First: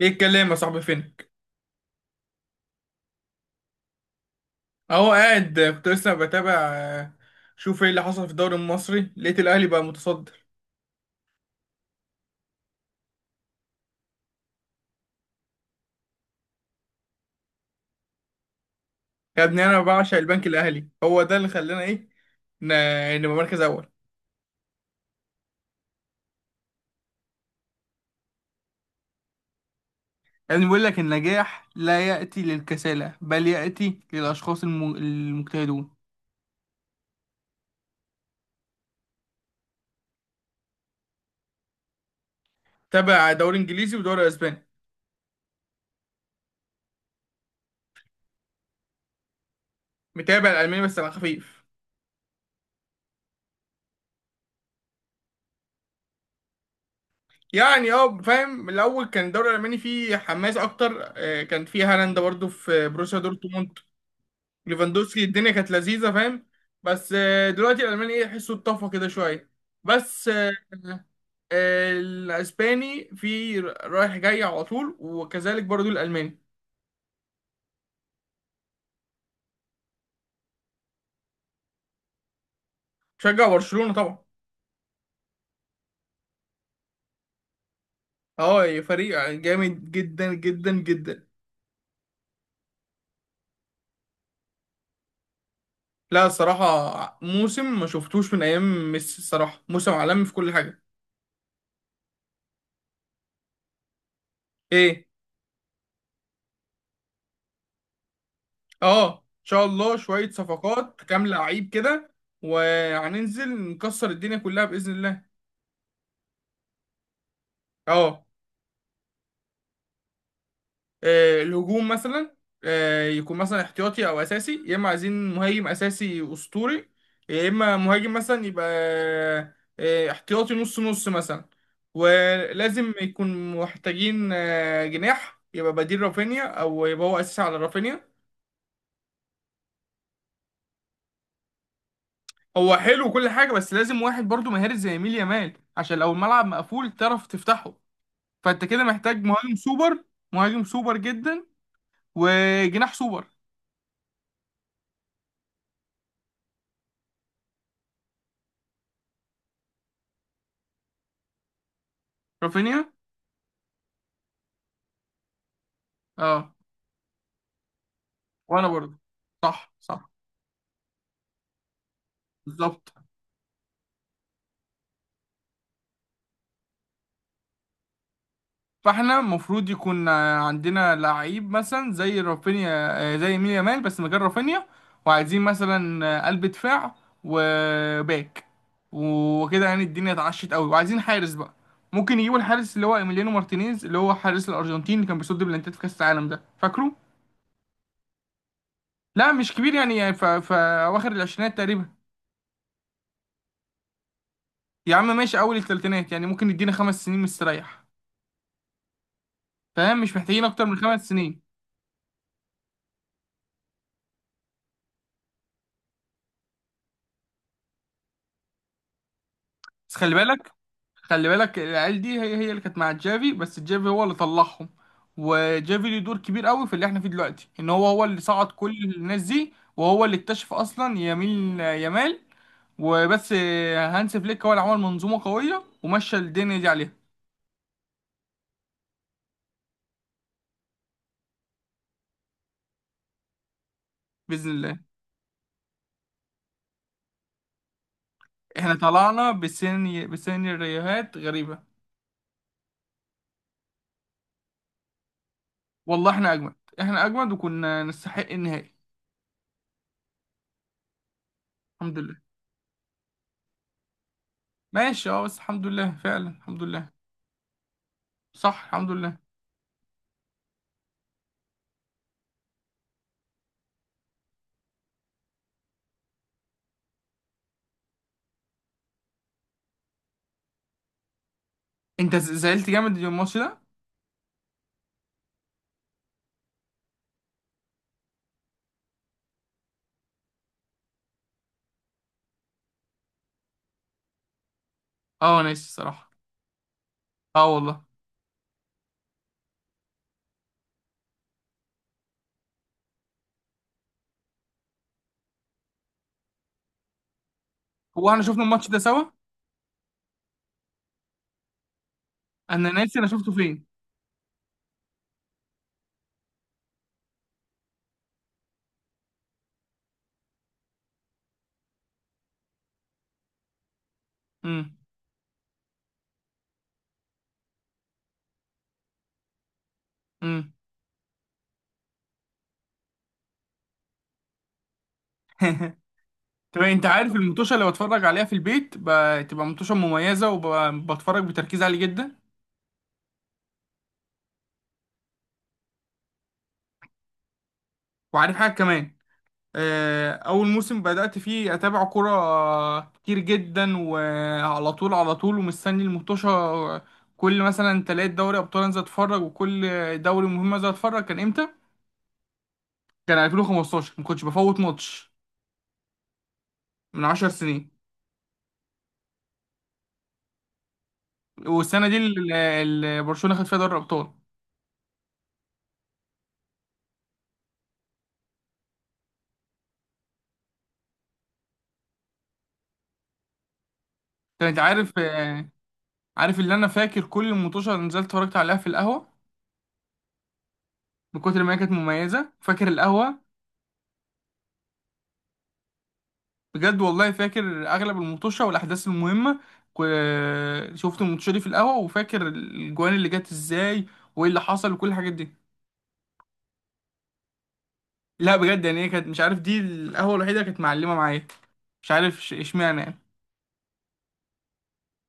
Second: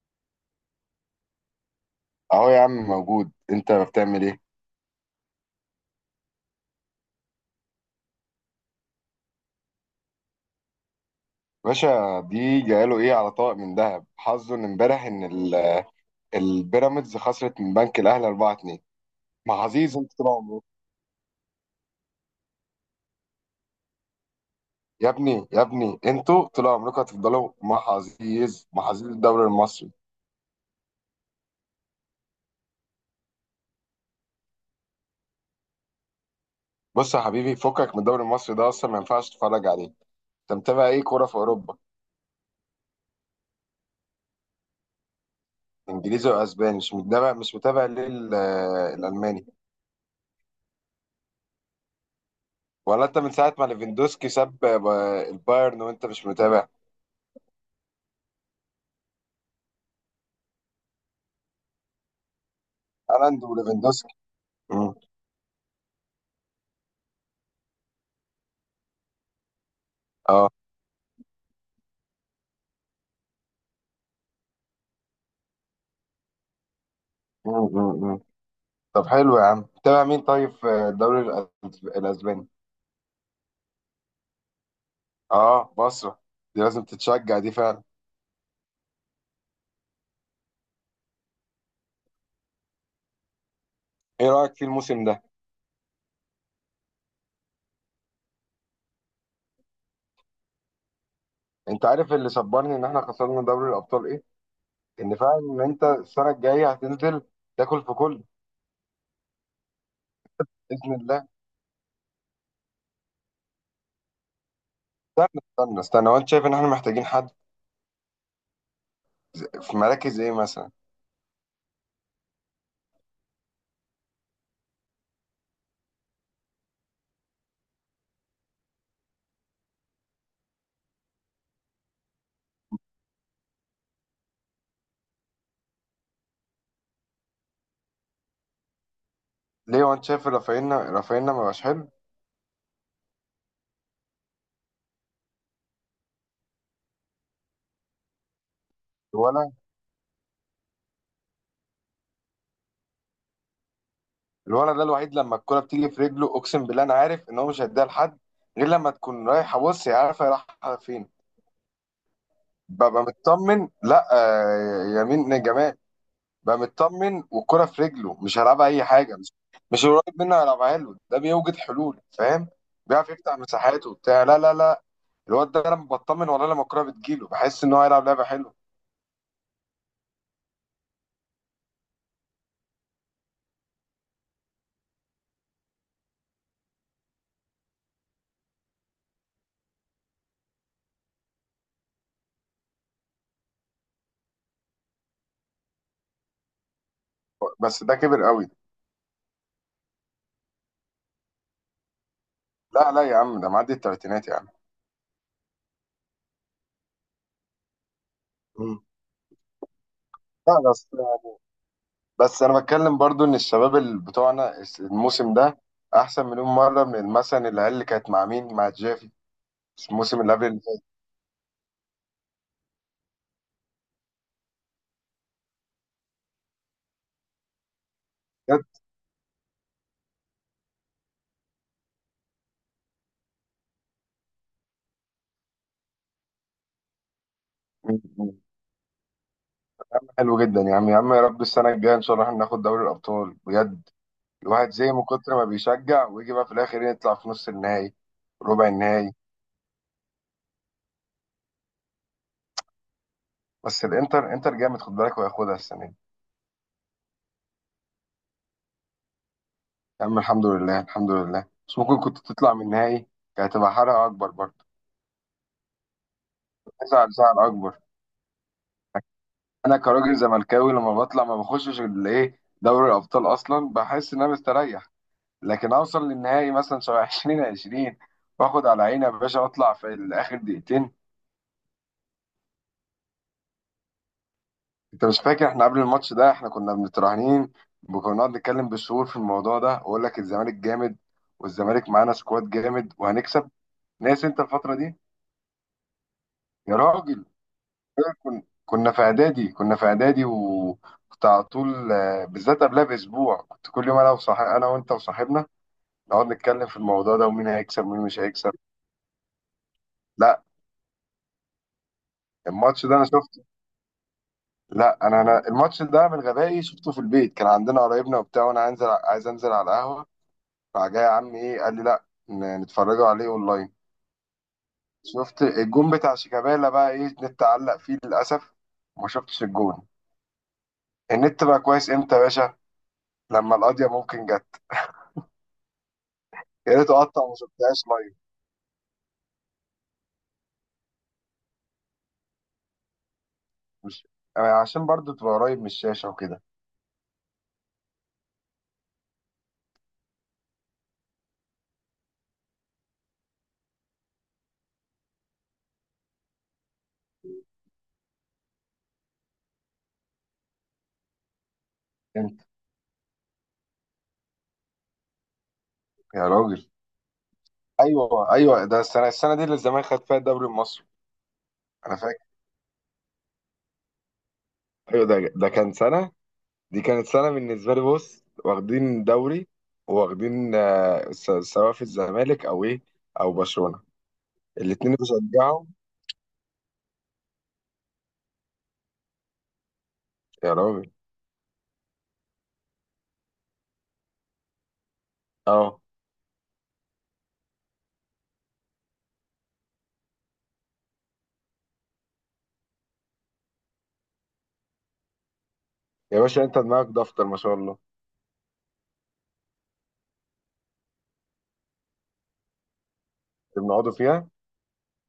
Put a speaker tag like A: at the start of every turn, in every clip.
A: ايه الكلام يا صاحبي؟ فينك؟
B: اهو يا عم موجود، انت بتعمل ايه؟
A: اهو قاعد، كنت لسه بتابع. شوف ايه اللي حصل في الدوري المصري، لقيت الاهلي بقى متصدر.
B: باشا دي جاله ايه على طبق من ذهب، حظه ان امبارح ان البيراميدز خسرت من بنك الاهلي 4-2.
A: يا
B: مع
A: ابني انا
B: حزيز انتوا
A: بعشق
B: طول
A: البنك
B: عمركم.
A: الاهلي، هو ده اللي خلانا ايه، نبقى مركز اول.
B: يا ابني يا ابني، انتوا طول عمركم هتفضلوا مع حزيز، الدوري المصري.
A: يا ابني بيقول لك النجاح لا ياتي للكسالى بل ياتي للاشخاص المجتهدون.
B: بص يا حبيبي، فكك من الدوري المصري ده، اصلا ما ينفعش تتفرج عليه. انت متابع ايه كوره في اوروبا؟
A: تابع دوري انجليزي ودوري اسباني.
B: انجليزي واسباني. مش متابع ليه الالماني؟
A: متابع الالماني بس على خفيف.
B: ولا انت من ساعه ما ليفاندوسكي ساب البايرن وانت مش متابع؟
A: يعني اه، فاهم، الاول كان الدوري الالماني فيه حماس اكتر. كان فيه هالاند برضه في بروسيا
B: هالاند
A: دورتموند.
B: وليفاندوسكي. مم.
A: ليفاندوسكي، الدنيا كانت لذيذه، فاهم. بس دلوقتي الالماني ايه، يحسوا اتطفى كده شويه. بس
B: اه.
A: الاسباني في رايح جاي على طول، وكذلك برضو الالماني.
B: مم. مم. مم. طب حلو يا عم، تابع مين طيب في الدوري الأسباني؟
A: شجع برشلونه طبعا.
B: اه بصرة، دي لازم تتشجع دي فعلا.
A: اه، فريق جامد جدا جدا جدا.
B: ايه رأيك في الموسم ده؟
A: لا الصراحه موسم ما شفتوش من ايام ميسي، الصراحه موسم عالمي في كل حاجه.
B: انت عارف اللي صبرني ان احنا خسرنا دوري الأبطال ايه؟
A: ايه؟
B: ان فعلا ان انت السنة الجاية هتنزل تاكل في كل.
A: اه ان شاء الله، شويه
B: بإذن
A: صفقات، كام
B: الله.
A: لعيب كده، وهننزل نكسر الدنيا كلها باذن الله.
B: استنى استنى استنى، هو انت شايف ان احنا محتاجين حد
A: اه.
B: في مراكز ايه مثلا؟
A: الهجوم مثلا. يكون مثلا احتياطي او اساسي، يا اما عايزين مهاجم اساسي اسطوري، يا اما مهاجم مثلا يبقى احتياطي نص نص مثلا. ولازم يكون محتاجين جناح يبقى بديل رافينيا، او يبقى هو اساسي على رافينيا.
B: ليه، هو انت شايف رافينا ما بقاش حلو؟
A: هو حلو وكل حاجه، بس لازم واحد برضو مهاري زي يميل يامال، عشان لو الملعب مقفول تعرف تفتحه. فانت كده محتاج
B: ولا.
A: مهاجم سوبر. مهاجم سوبر جدا. وجناح سوبر.
B: الولد ده الوحيد لما الكرة بتيجي في رجله، اقسم بالله انا عارف ان هو مش هيديها لحد غير لما تكون رايحة. بص هي عارفة هي رايحة فين.
A: رافينيا.
B: ببقى مطمن، لا يمين جمال.
A: اه.
B: ببقى مطمن والكرة في رجله، مش هيلعبها
A: وانا
B: اي
A: برضه.
B: حاجة. مش
A: صح
B: مش
A: صح.
B: قريب منه، هيلعبها له. ده بيوجد حلول فاهم،
A: بالظبط.
B: بيعرف يفتح مساحات وبتاع. لا لا لا، الواد ده لما بطمن والله، لما الكرة بتجيله بحس ان هو هيلعب لعبة حلوة.
A: فاحنا المفروض يكون عندنا لعيب مثلا زي رافينيا، زي مين، يامال، بس مكان رافينيا. وعايزين مثلا قلب دفاع، وباك، وكده يعني الدنيا اتعشت قوي، وعايزين حارس بقى. ممكن يجيبوا الحارس اللي هو ايميليانو مارتينيز، اللي هو حارس الارجنتين، اللي كان بيصد بلانتات في كاس العالم ده، فاكره.
B: بس ده كبر قوي.
A: لا مش كبير يعني، يعني اواخر العشرينات تقريبا.
B: لا لا يا عم، ده معدي التلاتينات يا عم.
A: يا عم ماشي، اول الثلاثينات يعني، ممكن يدينا خمس سنين مستريح.
B: مم.
A: فاهم، مش محتاجين
B: لا
A: اكتر من
B: بس،
A: خمس سنين.
B: بس انا بتكلم برضو ان الشباب اللي بتوعنا الموسم ده احسن مليون مره من مثلا العيال اللي كانت مع مين، مع جافي،
A: بس خلي
B: الموسم اللي قبل
A: بالك.
B: اللي فات.
A: خلي بالك العيال دي هي هي اللي كانت مع جافي، بس جافي هو اللي طلعهم. وجافي ليه دور كبير قوي في اللي احنا فيه دلوقتي، ان هو هو اللي صعد
B: كانت.
A: كل الناس دي، وهو اللي اكتشف اصلا يمين يمال. وبس. هانس فليك هو اللي عمل منظومة قوية ومشى الدنيا دي عليها.
B: م- م- حلو جدا يا عم، يا عم يا رب السنه الجايه ان شاء الله احنا ناخد دوري الابطال بجد.
A: بإذن
B: الواحد
A: الله.
B: زي من كتر ما بيشجع ويجي بقى في الاخر يطلع في نص النهائي، ربع
A: احنا
B: النهائي.
A: طلعنا بسيناريوهات غريبة.
B: بس الانتر، انتر جامد خد بالك، وهياخدها السنه دي.
A: والله احنا اجمد. احنا اجمد، وكنا نستحق النهائي.
B: يا عم الحمد لله الحمد لله، بس ممكن
A: الحمد لله.
B: كنت تطلع من النهائي. كانت هتبقى حرقه اكبر برضه.
A: ماشي اه، بس الحمد لله فعلا، الحمد لله.
B: زعل، زعل اكبر.
A: صح، الحمد لله.
B: انا كراجل زملكاوي لما بطلع ما بخشش الايه دوري الابطال اصلا، بحس ان انا مستريح. لكن اوصل للنهائي مثلا شبه 2020، واخد على عيني يا باشا واطلع في الاخر دقيقتين.
A: انت زعلت جامد اليوم الماتش ده.
B: انت مش فاكر احنا قبل الماتش ده احنا كنا متراهنين، وكنا بنقعد نتكلم بالشهور في الموضوع ده، واقول لك الزمالك جامد، والزمالك معانا سكواد جامد وهنكسب. ناس انت الفتره دي.
A: اه انا ناسي الصراحة.
B: يا راجل.
A: اه والله.
B: كنا في اعدادي، كنا في اعدادي، وكنت على طول بالذات قبلها باسبوع كنت كل يوم، انا وصاحب، انا وانت وصاحبنا نقعد نتكلم في الموضوع ده ومين هيكسب ومين
A: هو
B: مش
A: احنا شفنا
B: هيكسب.
A: الماتش ده سوا؟
B: لا
A: انا
B: الماتش ده
A: ناسي،
B: انا
A: انا شفته
B: شفته.
A: فين.
B: لا انا الماتش ده من غبائي شفته في البيت. كان عندنا قرايبنا وبتاع وانا انزل، عايز انزل على القهوه، راح جاي يا عم ايه قال لي لا، نتفرجوا عليه اونلاين.
A: امم.
B: شفت الجون بتاع شيكابالا بقى، ايه النت علق فيه للاسف وما شفتش الجون.
A: امم.
B: النت بقى كويس امتى يا باشا، لما القضيه ممكن جت.
A: طب
B: يا
A: انت
B: ريت
A: عارف
B: اقطع وما
A: المطوشه اللي
B: شفتهاش
A: بتفرج
B: لايف.
A: عليها في البيت تبقى مطوشه مميزه، وبتفرج بتركيز عالي جدا.
B: مش، يعني عشان برضو تبقى قريب من الشاشه وكده.
A: وعارف حاجه كمان، اول موسم بدات فيه اتابع كوره كتير جدا وعلى طول على طول ومستني المطوشه. كل مثلا تلات دوري ابطال انزل اتفرج، وكل دوري مهم انزل اتفرج. كان امتى؟
B: انت.
A: كان 2015، ما كنتش بفوت ماتش.
B: يا راجل.
A: من 10 سنين.
B: ايوه ايوه، ده السنه دي اللي الزمالك خد فيها الدوري المصري.
A: والسنه دي
B: انا فاكر.
A: اللي برشلونه خد فيها دوري الابطال.
B: ايوه ده كان سنه، دي كانت سنه بالنسبه لي. بص واخدين دوري، وواخدين سواء في الزمالك او ايه او برشلونه.
A: كانت، عارف؟
B: الاثنين بشجعهم.
A: عارف اللي انا فاكر؟ كل المطوشه اللي نزلت اتفرجت عليها في القهوه.
B: يا راجل.
A: من كتر ما هي كانت مميزه، فاكر القهوه.
B: اه.
A: بجد والله، فاكر اغلب المطوشه والاحداث المهمه. كو- شفت المطوشه دي في القهوه، وفاكر الجوان اللي جت ازاي، وايه اللي حصل وكل الحاجات دي.
B: يا باشا انت دماغك دفتر ما شاء الله.
A: لا بجد يعني، هي كانت، مش عارف، دي القهوه الوحيده كانت معلمه معايا. مش عارف اشمعنى يعني.
B: اللي بنقعدوا فيها.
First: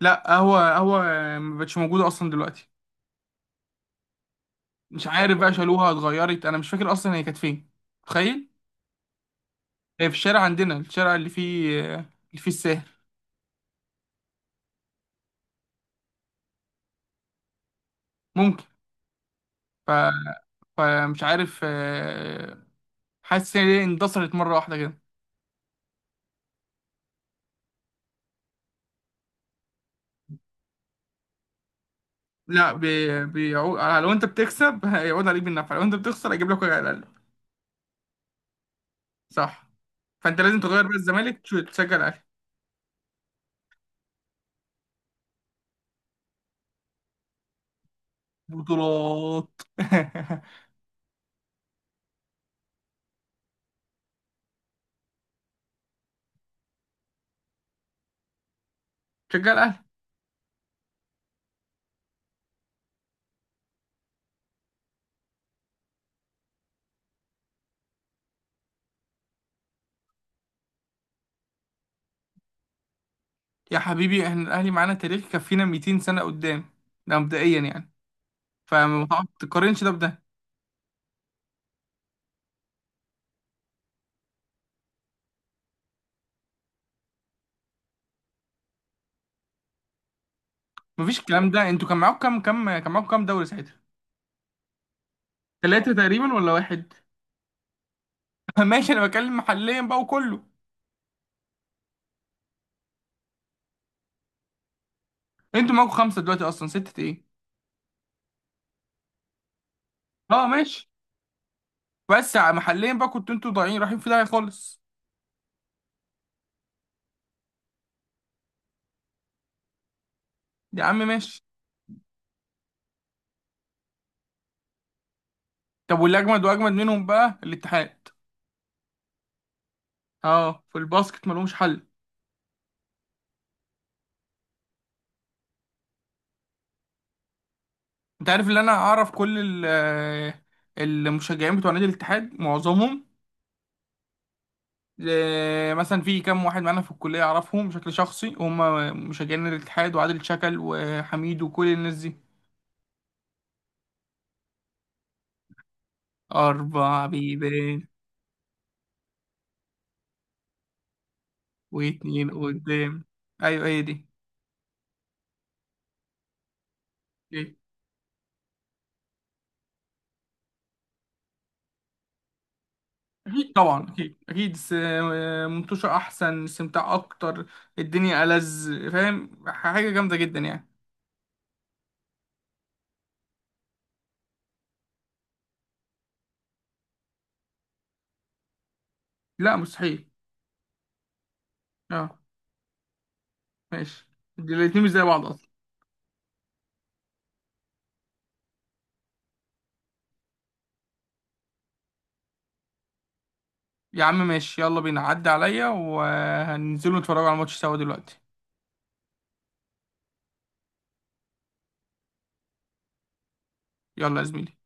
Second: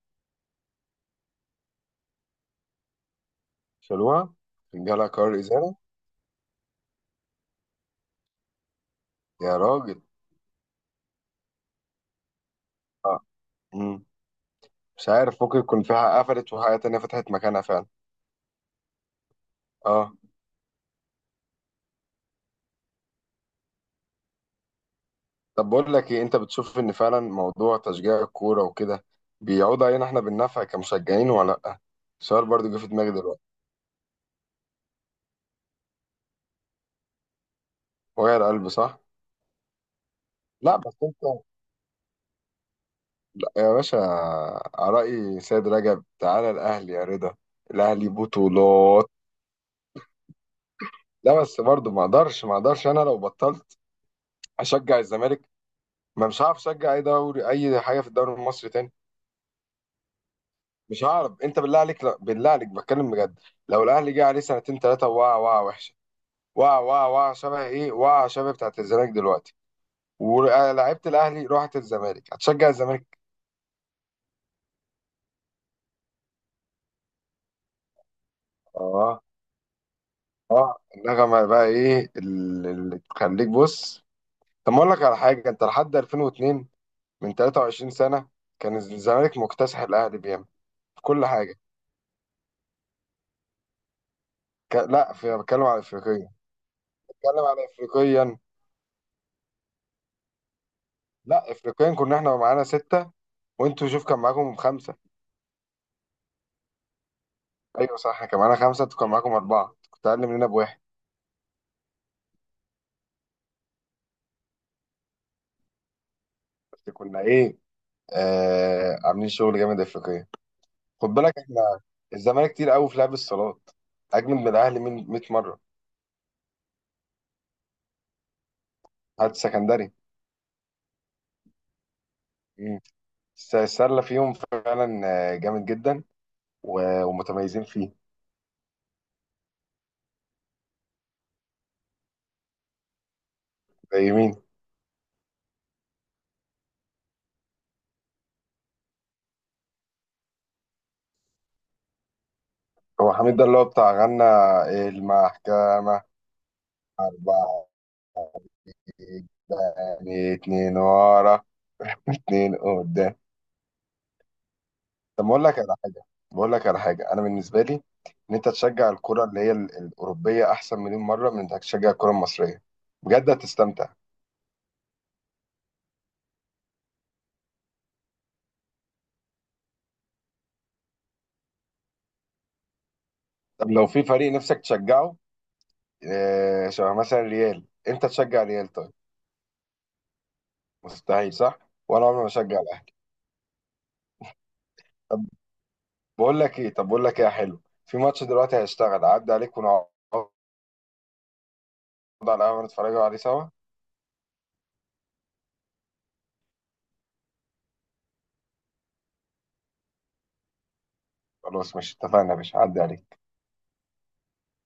A: لا قهوه قهوه ما بقتش موجوده اصلا دلوقتي.
B: شالوها؟
A: مش
B: جالها قرار
A: عارف بقى،
B: ازاله.
A: شالوها، اتغيرت، انا مش فاكر اصلا هي كانت فين. تخيل.
B: يا راجل.
A: هي في الشارع عندنا، الشارع اللي فيه الساهر.
B: اه. امم. مش عارف، ممكن يكون فيها قفلت وحاجه تانيه فتحت مكانها فعلا.
A: ممكن. ف...
B: اه.
A: فمش عارف. حاسس ان هي اندثرت مره واحده كده.
B: طب بقول لك ايه، انت بتشوف ان فعلا موضوع تشجيع الكوره وكده بيعود علينا احنا بالنفع كمشجعين ولا لا؟ السؤال برضو
A: لا
B: جه في دماغي دلوقتي.
A: بيعود لو انت بتكسب. هيعود عليك بالنفع، لو انت بتخسر هيجيب لك وجع القلب.
B: وجع القلب صح.
A: صح. فانت لازم
B: لا
A: تغير بقى
B: بس انت،
A: الزمالك، تشجع الاهلي.
B: لا يا باشا، رأي سيد رجب تعالى الاهلي يا رضا. الاهلي بطولات.
A: بطولات.
B: لا بس برضو، ما اقدرش انا لو بطلت اشجع الزمالك، ما مش هعرف اشجع اي دوري اي حاجه في الدوري المصري تاني.
A: تشجع الاهلي.
B: مش هعرف، انت بالله عليك، لا بالله عليك بتكلم بجد، لو الاهلي جه عليه سنتين ثلاثه وقع وقع وحشه، وقع وقع وقع شبه ايه، وقع شبه بتاعت الزمالك دلوقتي ولعيبه الاهلي راحت الزمالك، هتشجع الزمالك.
A: يا حبيبي احنا الاهلي معانا تاريخ يكفينا 200 سنه قدام. ده مبدئيا يعني. فما
B: اه.
A: تقارنش ده بده.
B: اه النغمه بقى ايه اللي تخليك، بص. طب ما اقول لك على حاجه، انت لحد 2002، من 23 سنه، كان الزمالك مكتسح الاهلي بيعمل في
A: مفيش
B: كل
A: الكلام
B: حاجه.
A: ده، انتوا كان معاكم كام دوري ساعتها؟
B: لا، في بتكلم على
A: ثلاثة
B: افريقيا،
A: تقريبا ولا واحد؟
B: بتكلم على افريقيا.
A: ماشي، انا بتكلم محليا بقى وكله.
B: لا افريقيا كنا احنا معانا سته، وانتوا شوف كان معاكم خمسه.
A: انتوا معاكم خمسة دلوقتي اصلا، ستة ايه.
B: ايوه صح، كان معانا خمسه انتوا كان معاكم اربعه، كنت اقل
A: اه
B: مننا بواحد.
A: ماشي. بس محليا بقى كنتوا انتوا ضايعين، رايحين في داهية خالص.
B: بس كنا ايه؟ آه عاملين شغل جامد افريقيا.
A: يا عم
B: خد بالك
A: ماشي.
B: احنا، الزمالك كتير قوي في لعب الصالات، اجمد من الاهلي من 100 مره.
A: طب واللي اجمد واجمد منهم بقى الاتحاد.
B: هات سكندري.
A: اه في الباسكت ملهمش حل.
B: مم. السله فيهم فعلا، جامد جدا ومتميزين فيه.
A: انت عارف اللي انا اعرف؟ كل المشجعين بتوع نادي الاتحاد معظمهم.
B: زي مين؟
A: مثلا في كام واحد معانا في الكلية، أعرفهم بشكل شخصي، هم مشجعين الاتحاد، وعادل شكل وحميد وكل الناس دي.
B: هو حميد ده اللي هو بتاع غنى، المحكمه؟
A: أربع
B: اربعه
A: بيبان.
B: قدام، اتنين ورا.
A: واتنين
B: اتنين
A: قدام.
B: قدام.
A: أيوة هي دي.
B: طب بقول لك على حاجه، انا
A: أكيد.
B: بالنسبه لي ان انت تشجع الكره اللي هي الاوروبيه احسن مليون مره من انك تشجع الكره المصريه بجد،
A: أكيد طبعا،
B: هتستمتع.
A: أكيد أكيد منتوشة أحسن، استمتاع أكتر. الدنيا ألذ، فاهم، حاجة جامدة جدا يعني.
B: طب لو في فريق نفسك تشجعه شبه مثلا ريال، انت تشجع ريال طيب؟
A: لا مستحيل.
B: مستحيل صح، وانا
A: أه،
B: عمري ما اشجع الاهلي.
A: ماشي. دي الاتنين مش زي
B: طب
A: بعض أصلا.
B: طب بقول لك ايه يا حلو، في ماتش دلوقتي هيشتغل عدى عليك ونقعد على القهوه نتفرجوا عليه سوا.
A: يا عم ماشي يلا بينا، عدي عليا وهننزلوا نتفرجوا على الماتش سوا دلوقتي.
B: خلاص مش اتفقنا يا باشا، عدى عليك.
A: يلا يا زميلي.